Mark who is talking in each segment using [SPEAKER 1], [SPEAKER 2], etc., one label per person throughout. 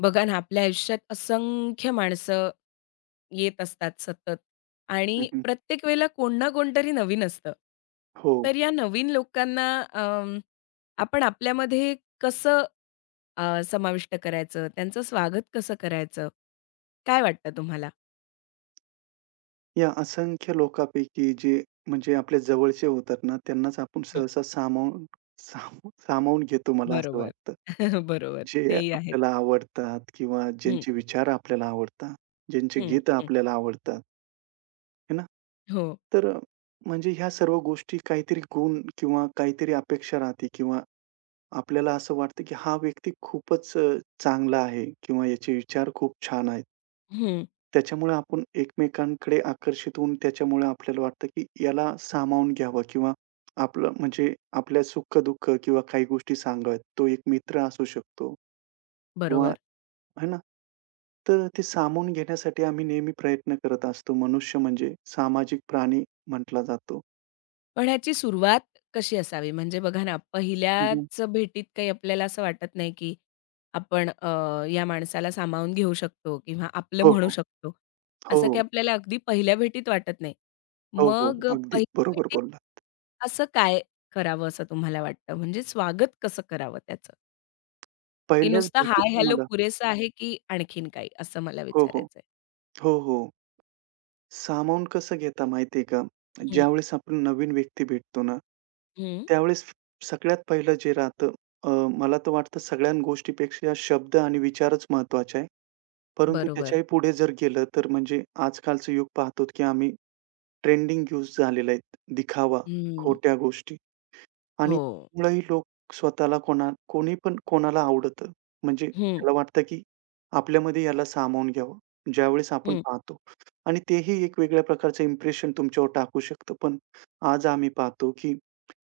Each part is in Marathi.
[SPEAKER 1] बघा ना, आपल्या आयुष्यात असंख्य माणसं येत असतात सतत
[SPEAKER 2] हं,
[SPEAKER 1] आणि
[SPEAKER 2] हं.
[SPEAKER 1] प्रत्येक वेळेला कोण ना कोणतरी नवीन असतं.
[SPEAKER 2] हो.
[SPEAKER 1] तर या नवीन लोकांना अं, आपण आपल्यामध्ये कसं समाविष्ट करायचं? त्यांचं स्वागत कसं करायचं? काय वाटतं तुम्हाला?
[SPEAKER 2] या असंख्य लोकांपैकी जे म्हणजे आपल्या जवळचे होतात ना, त्यांनाच आपण
[SPEAKER 1] हं.
[SPEAKER 2] सहसा सामावून साम सामावून घेतो मला असं
[SPEAKER 1] बरोबर.
[SPEAKER 2] वाटतं.
[SPEAKER 1] बरोबर.
[SPEAKER 2] जे
[SPEAKER 1] तेही आहेत.
[SPEAKER 2] आपल्याला आवडतात किंवा
[SPEAKER 1] हं,
[SPEAKER 2] ज्यांचे विचार आपल्याला आवडतात, ज्यांचे
[SPEAKER 1] हं,
[SPEAKER 2] गीतं
[SPEAKER 1] हं.
[SPEAKER 2] आपल्याला आवडतात, है ना?
[SPEAKER 1] हो.
[SPEAKER 2] तर अ, म्हणजे ह्या सर्व गोष्टी काहीतरी गुण किंवा काहीतरी अपेक्षा राहते किंवा आपल्याला असं वाटतं, की हा व्यक्ती खूपच चांगला आहे किंवा याचे विचार खूप छान आहेत.
[SPEAKER 1] हं.
[SPEAKER 2] त्याच्यामुळे आपण एकमेकांकडे आकर्षित होऊन त्याच्यामुळे आपल्याला वाटतं, की याला सामावून घ्यावं किंवा आपलं म्हणजे आपल्या सुख-दुःख किंवा काही गोष्टी सांगाव्यात. तो एक मित्र असू शकतो किंवा
[SPEAKER 1] बरोबर.
[SPEAKER 2] है ना? तर ते सामावून घेण्यासाठी आम्ही नेहमी प्रयत्न करत असतो. मनुष्य म्हणजे सामाजिक प्राणी म्हटला जातो.
[SPEAKER 1] पण ह्याची सुरुवात कशी असावी? म्हणजे बघा ना,
[SPEAKER 2] हं,
[SPEAKER 1] पहिल्याच भेटीत काही आपल्याला असं वाटत नाही, की आपण या माणसाला सामावून घेऊ शकतो किंवा आपलं
[SPEAKER 2] हो,
[SPEAKER 1] म्हणू
[SPEAKER 2] हो.
[SPEAKER 1] शकतो.
[SPEAKER 2] हो,
[SPEAKER 1] असं काही
[SPEAKER 2] हो.
[SPEAKER 1] आपल्याला अगदी पहिल्या भेटीत वाटत नाही.
[SPEAKER 2] हो, हो.
[SPEAKER 1] मग
[SPEAKER 2] अगदीच
[SPEAKER 1] पहिल्या
[SPEAKER 2] बरोबर
[SPEAKER 1] भेटीत
[SPEAKER 2] बोलला.
[SPEAKER 1] असं काय करावं असं तुम्हाला वाटतं? म्हणजे स्वागत कसं करावं त्याचं? की
[SPEAKER 2] पहिल्याच
[SPEAKER 1] नुसता
[SPEAKER 2] भेटीत
[SPEAKER 1] हाय, हॅलो
[SPEAKER 2] तुम्हाला
[SPEAKER 1] पुरेसं आहे, की आणखीन काही? असं मला
[SPEAKER 2] हो, हो.
[SPEAKER 1] विचारायचंय.
[SPEAKER 2] हो, हो. सामावून कसं घेता माहिती आहे का?
[SPEAKER 1] हं,
[SPEAKER 2] ज्यावेळेस आपण नवीन व्यक्ती भेटतो ना,
[SPEAKER 1] हं.
[SPEAKER 2] त्यावेळेस सगळ्यात पहिलं जे राहतं अ, मला तर वाटतं सगळ्या गोष्टीपेक्षा शब्द आणि विचारच महत्त्वाचे आहे. परंतु
[SPEAKER 1] बरोबर.
[SPEAKER 2] त्याच्याही पुढे जर गेलं तर म्हणजे आजकालचं युग पाहतो की आम्ही ट्रेंडिंग यूज झालेले आहेत. दिखावा,
[SPEAKER 1] हं.
[SPEAKER 2] खोट्या गोष्टी. आणि
[SPEAKER 1] हो.
[SPEAKER 2] त्यामुळेही लोक स्वतःला कोणा कोणी पण कोणाला आवडतं. म्हणजे
[SPEAKER 1] हं,
[SPEAKER 2] त्याला वाटतं, की आपल्यामध्ये याला सामावून घ्यावं. ज्यावेळेस आपण
[SPEAKER 1] हं,
[SPEAKER 2] पाहतो आणि तेही एक वेगळ्या प्रकारचं इम्प्रेशन तुमच्यावर टाकू शकतं. पण आज आम्ही पाहतो, की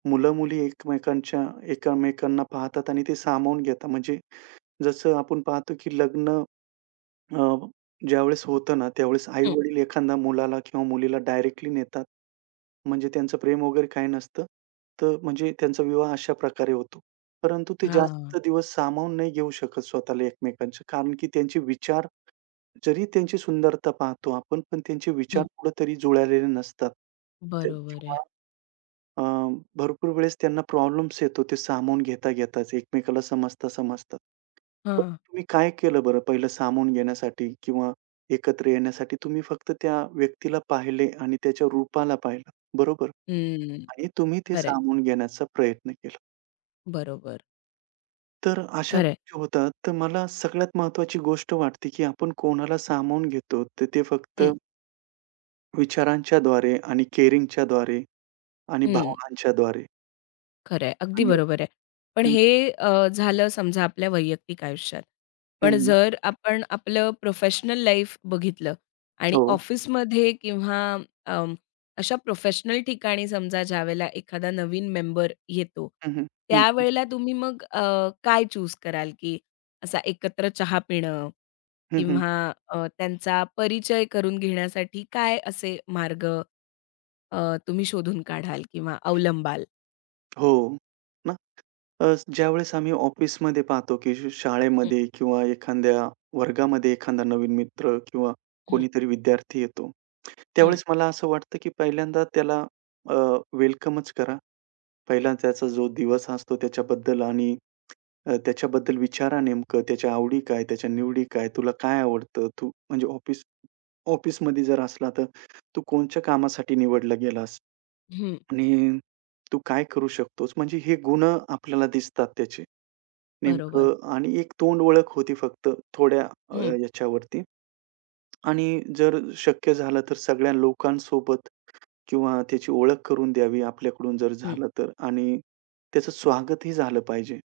[SPEAKER 2] मुलं-मुली एकमेकांच्या एकमेकांना पाहतात आणि ते सामावून घेतात. म्हणजे जसं आपण पाहतो, की लग्न अ, ज्यावेळेस होतं ना, त्यावेळेस
[SPEAKER 1] हं.
[SPEAKER 2] आई-वडील एखाद्या मुलाला किंवा मुलीला डायरेक्टली नेतात. म्हणजे त्यांचं प्रेम वगैरे काही नसतं. तर म्हणजे त्यांचा विवाह अशा प्रकारे होतो. परंतु ते
[SPEAKER 1] हां.
[SPEAKER 2] जास्त दिवस सामावून नाही घेऊ शकत स्वतःला एकमेकांच्या. कारण की त्यांचे विचार जरी त्यांची सुंदरता पाहतो आपण, पण त्यांचे विचार कुठेतरी जुळलेले नसतात. ते
[SPEAKER 1] बरोबर आहे.
[SPEAKER 2] किंवा अ, भरपूर वेळेस त्यांना प्रॉब्लेम्स येतो ते सामावून घेता घेताच, एकमेकाला समजता समजता. पण
[SPEAKER 1] हां.
[SPEAKER 2] तुम्ही काय केलं बरं पहिलं सामावून घेण्यासाठी किंवा एकत्र येण्यासाठी? तुम्ही फक्त त्या व्यक्तीला पाहिले आणि त्याच्या रूपाला पाहिलं, बरोबर?
[SPEAKER 1] हं.
[SPEAKER 2] आणि तुम्ही ते
[SPEAKER 1] खरं
[SPEAKER 2] सामावून घेण्याचा प्रयत्न केला.
[SPEAKER 1] बरोबर.
[SPEAKER 2] तर अशा
[SPEAKER 1] खरं आहे.
[SPEAKER 2] गोष्टी होतात. तर मला सगळ्यात महत्त्वाची गोष्ट वाटते, की आपण कोणाला सामावून घेतो, तर ते फक्त
[SPEAKER 1] हं,
[SPEAKER 2] विचारांच्याद्वारे आणि केअरिंगच्याद्वारे आणि
[SPEAKER 1] हं.
[SPEAKER 2] भावनांच्याद्वारे
[SPEAKER 1] अगदी
[SPEAKER 2] आणि
[SPEAKER 1] बरोबर आहे. पण
[SPEAKER 2] हं,
[SPEAKER 1] हे झालं समजा आपल्या वैयक्तिक आयुष्यात.
[SPEAKER 2] हं,
[SPEAKER 1] पण
[SPEAKER 2] हं.
[SPEAKER 1] जर आपण आपलं प्रोफेशनल लाईफ बघितलं आणि
[SPEAKER 2] हो.
[SPEAKER 1] ऑफिसमध्ये किंवा अं, अशा प्रोफेशनल ठिकाणी समजा ज्यावेळेला एखादा नवीन मेंबर येतो,
[SPEAKER 2] हं, हं. हं, हं.
[SPEAKER 1] त्यावेळेला तुम्ही मग काय चूज कराल, की असा एकत्र चहा पिणं
[SPEAKER 2] हं, हं.
[SPEAKER 1] किंवा त्यांचा परिचय करून घेण्यासाठी काय असे मार्ग तुम्ही शोधून काढाल किंवा अवलंबाल?
[SPEAKER 2] हो, ना. ज्यावेळेस आम्ही ऑफिसमध्ये पाहतो, की
[SPEAKER 1] हं,
[SPEAKER 2] शाळेमध्ये किंवा एखाद्या वर्गामध्ये एखादा नवीन मित्र किंवा
[SPEAKER 1] हं,
[SPEAKER 2] कोणीतरी विद्यार्थी येतो.
[SPEAKER 1] हं,
[SPEAKER 2] त्यावेळेस मला असं वाटतं, की पहिल्यांदा त्याला अ, वेलकमच करा. पहिला त्याचा जो दिवस असतो त्याच्याबद्दल आणि त्याच्याबद्दल विचारा नेमकं त्याच्या आवडी काय? त्याच्या निवडी काय? तुला काय आवडतं? तू म्हणजे ऑफिसमध्ये जर असला तर तू कोणच्या कामासाठी निवडला गेलास?
[SPEAKER 1] हं.
[SPEAKER 2] आणि तू काय करू शकतोस? म्हणजे हे गुण आपल्याला दिसतात त्याचे.
[SPEAKER 1] बरोबर.
[SPEAKER 2] नेमकं आणि एक तोंड ओळख होती फक्त थोड्या
[SPEAKER 1] हं,
[SPEAKER 2] याच्यावरती आणि जर शक्य झालं तर सगळ्या लोकांसोबत किंवा त्याची ओळख करून द्यावी आपल्याकडून जर
[SPEAKER 1] हं.
[SPEAKER 2] झालं तर आणि त्याचं स्वागतही झालं पाहिजे.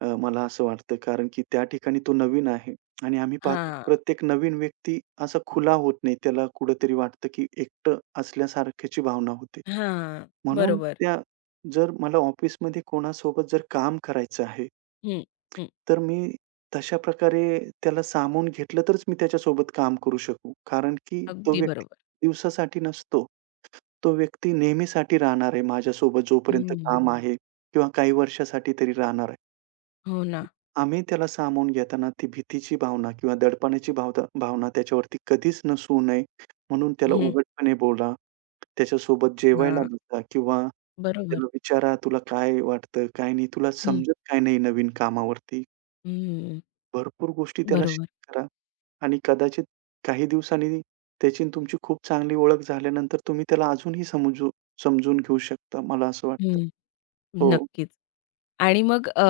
[SPEAKER 2] मला असं वाटतं कारण की त्या ठिकाणी तो नवीन आहे आणि आम्ही पाहतो
[SPEAKER 1] हां,
[SPEAKER 2] प्रत्येक नवीन व्यक्ती असा खुला होत नाही. त्याला कुठेतरी वाटतं की एकटं असल्यासारख्याची भावना होते.
[SPEAKER 1] हां.
[SPEAKER 2] म्हणून
[SPEAKER 1] बरोबर.
[SPEAKER 2] त्या जर मला ऑफिसमध्ये कोणासोबत जर काम करायचं आहे,
[SPEAKER 1] हं, हं.
[SPEAKER 2] तर मी तशा प्रकारे त्याला सामावून घेतलं तरच मी त्याच्यासोबत काम करू शकू. कारण की तो
[SPEAKER 1] अगदी
[SPEAKER 2] व्यक्ती
[SPEAKER 1] बरोबर.
[SPEAKER 2] दिवसासाठी नसतो. तो व्यक्ती नेहमीसाठी राहणार आहे माझ्यासोबत जोपर्यंत
[SPEAKER 1] हं.
[SPEAKER 2] काम आहे किंवा काही वर्षासाठी तरी राहणार आहे.
[SPEAKER 1] हो ना.
[SPEAKER 2] आम्ही त्याला सामावून घेताना ती भीतीची भावना किंवा दडपणाची भावना भावना त्याच्यावरती कधीच नसू नये, म्हणून त्याला
[SPEAKER 1] हं.
[SPEAKER 2] उघडपणे बोला. त्याच्यासोबत जेवायला
[SPEAKER 1] हां.
[SPEAKER 2] बसा किंवा
[SPEAKER 1] बरोबर.
[SPEAKER 2] त्याला विचारा, "तुला काय वाटतं? काय नाही? तुला
[SPEAKER 1] हं,
[SPEAKER 2] समजत काय नाही नवीन कामावरती?"
[SPEAKER 1] हं.
[SPEAKER 2] भरपूर गोष्टी त्याला
[SPEAKER 1] बरोबर.
[SPEAKER 2] शेअर करा आणि कदाचित काही दिवसांनी त्याची आणि तुमची खूप चांगली ओळख झाल्यानंतर तुम्ही त्याला अजूनही समजून घेऊ शकता, मला असं वाटतं.
[SPEAKER 1] हं.
[SPEAKER 2] हो.
[SPEAKER 1] नक्कीच. आणि मग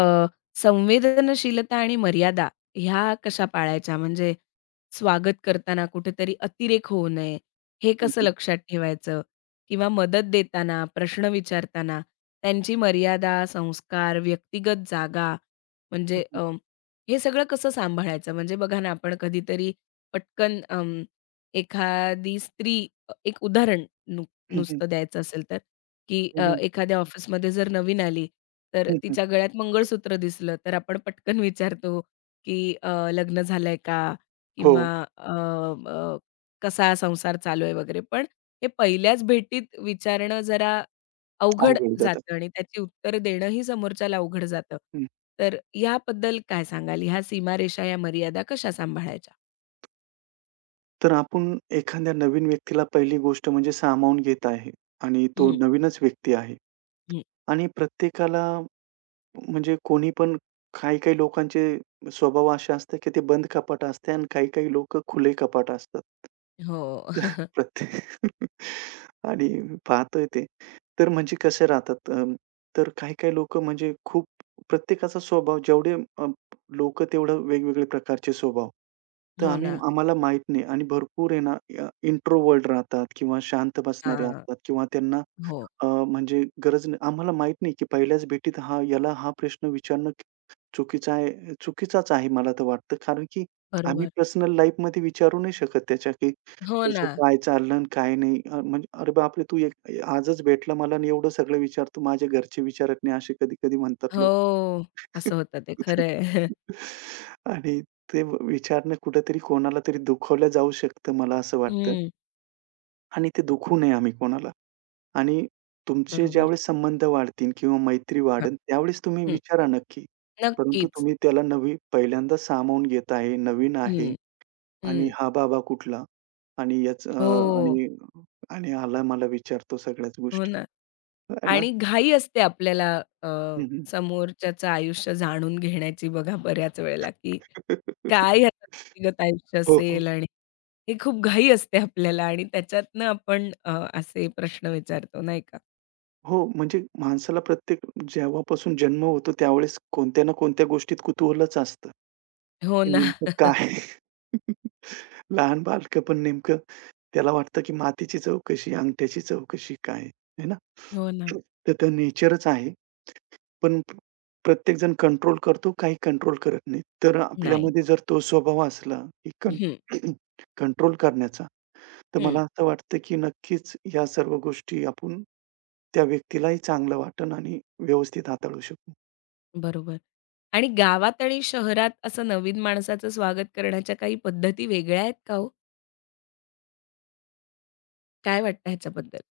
[SPEAKER 1] संवेदनशीलता आणि मर्यादा ह्या कशा पाळायच्या? म्हणजे स्वागत करताना कुठेतरी अतिरेक होऊ नये, हे कसं लक्षात ठेवायचं? किंवा मदत देताना, प्रश्न विचारताना त्यांची मर्यादा, संस्कार, व्यक्तिगत जागा
[SPEAKER 2] हं,
[SPEAKER 1] म्हणजे
[SPEAKER 2] हं. हं,
[SPEAKER 1] हे सगळं कसं सांभाळायचं? म्हणजे बघा ना, आपण कधीतरी पटकन एखादी स्त्री एक उदाहरण नु नुसतं द्यायचं असेल तर की
[SPEAKER 2] हं. हं, हं. हं,
[SPEAKER 1] एखाद्या ऑफिसमध्ये जर नवीन आली, तर तिच्या गळ्यात मंगळसूत्र दिसलं, तर आपण पटकन विचारतो, की "लग्न झालंय का?"
[SPEAKER 2] हो.
[SPEAKER 1] किंवा अ, अ, "कसा संसार चालू आहे?" वगैरे. पण हे पहिल्याच भेटीत विचारणं जरा अवघड
[SPEAKER 2] अवघड जातं.
[SPEAKER 1] जातं आणि त्याची उत्तर देणंही समोरच्याला अवघड जातं.
[SPEAKER 2] हं.
[SPEAKER 1] तर याबद्दल काय सांगाल? ह्या सीमारेषा, या मर्यादा कशा सांभाळायच्या?
[SPEAKER 2] तर आपण एखाद्या नवीन व्यक्तीला पहिली गोष्ट म्हणजे सामावून घेत आहे आणि तो
[SPEAKER 1] हं,
[SPEAKER 2] नवीनच व्यक्ती आहे.
[SPEAKER 1] हं.
[SPEAKER 2] आणि प्रत्येकाला म्हणजे कोणी पण काही-काही लोकांचे स्वभाव असे असतात, की ते बंद कपाट असते आणि काही-काही लोकं खुले कपाट असतात.
[SPEAKER 1] हो.
[SPEAKER 2] तर प्रत्येक आणि पाहतोय ते. तर म्हणजे तर काही-काही लोकं म्हणजे खूप प्रत्येकाचा स्वभाव जेवढे तेवढं वेगवेगळे प्रकारचे स्वभाव. तर
[SPEAKER 1] हो
[SPEAKER 2] आम्ही
[SPEAKER 1] ना.
[SPEAKER 2] आम्हाला माहीत नाही आणि भरपूर आहे ना इंट्रोव्हर्ट राहतात किंवा शांत बसणारे
[SPEAKER 1] हां.
[SPEAKER 2] असतात किंवा त्यांना
[SPEAKER 1] हो.
[SPEAKER 2] अ, म्हणजे गरज नाही. आम्हाला माहीत नाही की पहिल्याच भेटीत हा याला हा प्रश्न विचारणं चुकीचं आहे चुकीचाच आहे मला तर वाटतं. कारण की आम्ही
[SPEAKER 1] बरोबर.
[SPEAKER 2] पर्सनल लाईफमध्ये विचारू नाही शकत त्याच्या की
[SPEAKER 1] हो
[SPEAKER 2] तुझं
[SPEAKER 1] ना.
[SPEAKER 2] काय चाललं आणि काय नाही. म्हणजे "अरे बापरे! तू एक आजच भेटला मला आणि एवढं सगळं विचारतो. माझ्या घरचे विचारत नाही." असे कधी-कधी म्हणतात
[SPEAKER 1] हो,
[SPEAKER 2] लोक.
[SPEAKER 1] असं होतं ते खरं आहे. हं,
[SPEAKER 2] आणि ते विचारणं कुठेतरी कोणाला तरी दुखावलं जाऊ शकतं मला असं वाटतं आणि ते दुखवू नये आम्ही कोणाला. आणि तुमचे
[SPEAKER 1] बरोबर.
[SPEAKER 2] ज्यावेळेस संबंध वाढतील किंवा मैत्री
[SPEAKER 1] हां,
[SPEAKER 2] वाढेल, त्यावेळेस तुम्ही
[SPEAKER 1] हं,
[SPEAKER 2] विचारा नक्की. परंतु
[SPEAKER 1] नक्कीच.
[SPEAKER 2] तुम्ही त्याला नवी पहिल्यांदा सामावून घेत आहे, नवीन आहे
[SPEAKER 1] हं,
[SPEAKER 2] आणि
[SPEAKER 1] हं.
[SPEAKER 2] हा बाबा कुठला? आणि
[SPEAKER 1] हो,
[SPEAKER 2] आणि आणि आला मला विचारतो सगळ्याच
[SPEAKER 1] हो
[SPEAKER 2] गोष्टी.
[SPEAKER 1] ना.
[SPEAKER 2] आहे ना?
[SPEAKER 1] आणि घाई असते आपल्याला अ,
[SPEAKER 2] हं, हं.
[SPEAKER 1] समोरच्याचं आयुष्य जाणून घेण्याची बघा बऱ्याच वेळेला, की काय ह्याचं व्यक्तिगत आयुष्य
[SPEAKER 2] हो, हो.
[SPEAKER 1] असेल आणि हे खूप घाई असते आपल्याला आणि त्याच्यातनं आपण असे प्रश्न विचारतो नाही का?
[SPEAKER 2] हो, म्हणजे माणसाला प्रत्येक जेव्हापासून जन्म होतो त्यावेळेस कोणत्या ना कोणत्या गोष्टीत कुतूहलच असतं.
[SPEAKER 1] हो
[SPEAKER 2] की
[SPEAKER 1] ना,
[SPEAKER 2] नेमकं काय? लहान बालकं पण नेमकं त्याला वाटतं की मातीची चव कशी, अंगठ्याची चव कशी काय? आहे ना?
[SPEAKER 1] हो ना.
[SPEAKER 2] तर ते नेचरच आहे. पण प्रत्येकजण कंट्रोल करतो, काही कंट्रोल करत नाही. तर
[SPEAKER 1] नाही.
[SPEAKER 2] आपल्यामध्ये जर तो स्वभाव असला की
[SPEAKER 1] हं,
[SPEAKER 2] कंट्रोल करण्याचा, तर
[SPEAKER 1] हं.
[SPEAKER 2] मला असं वाटतं की नक्कीच या सर्व गोष्टी आपण त्या व्यक्तीलाही चांगलं वाटेल आणि व्यवस्थित हाताळू शकू.
[SPEAKER 1] बरोबर. आणि गावात आणि शहरात असं नवीन माणसाचं स्वागत करण्याच्या काही पद्धती वेगळ्या आहेत का हो? काय वाटतं ह्याच्याबद्दल?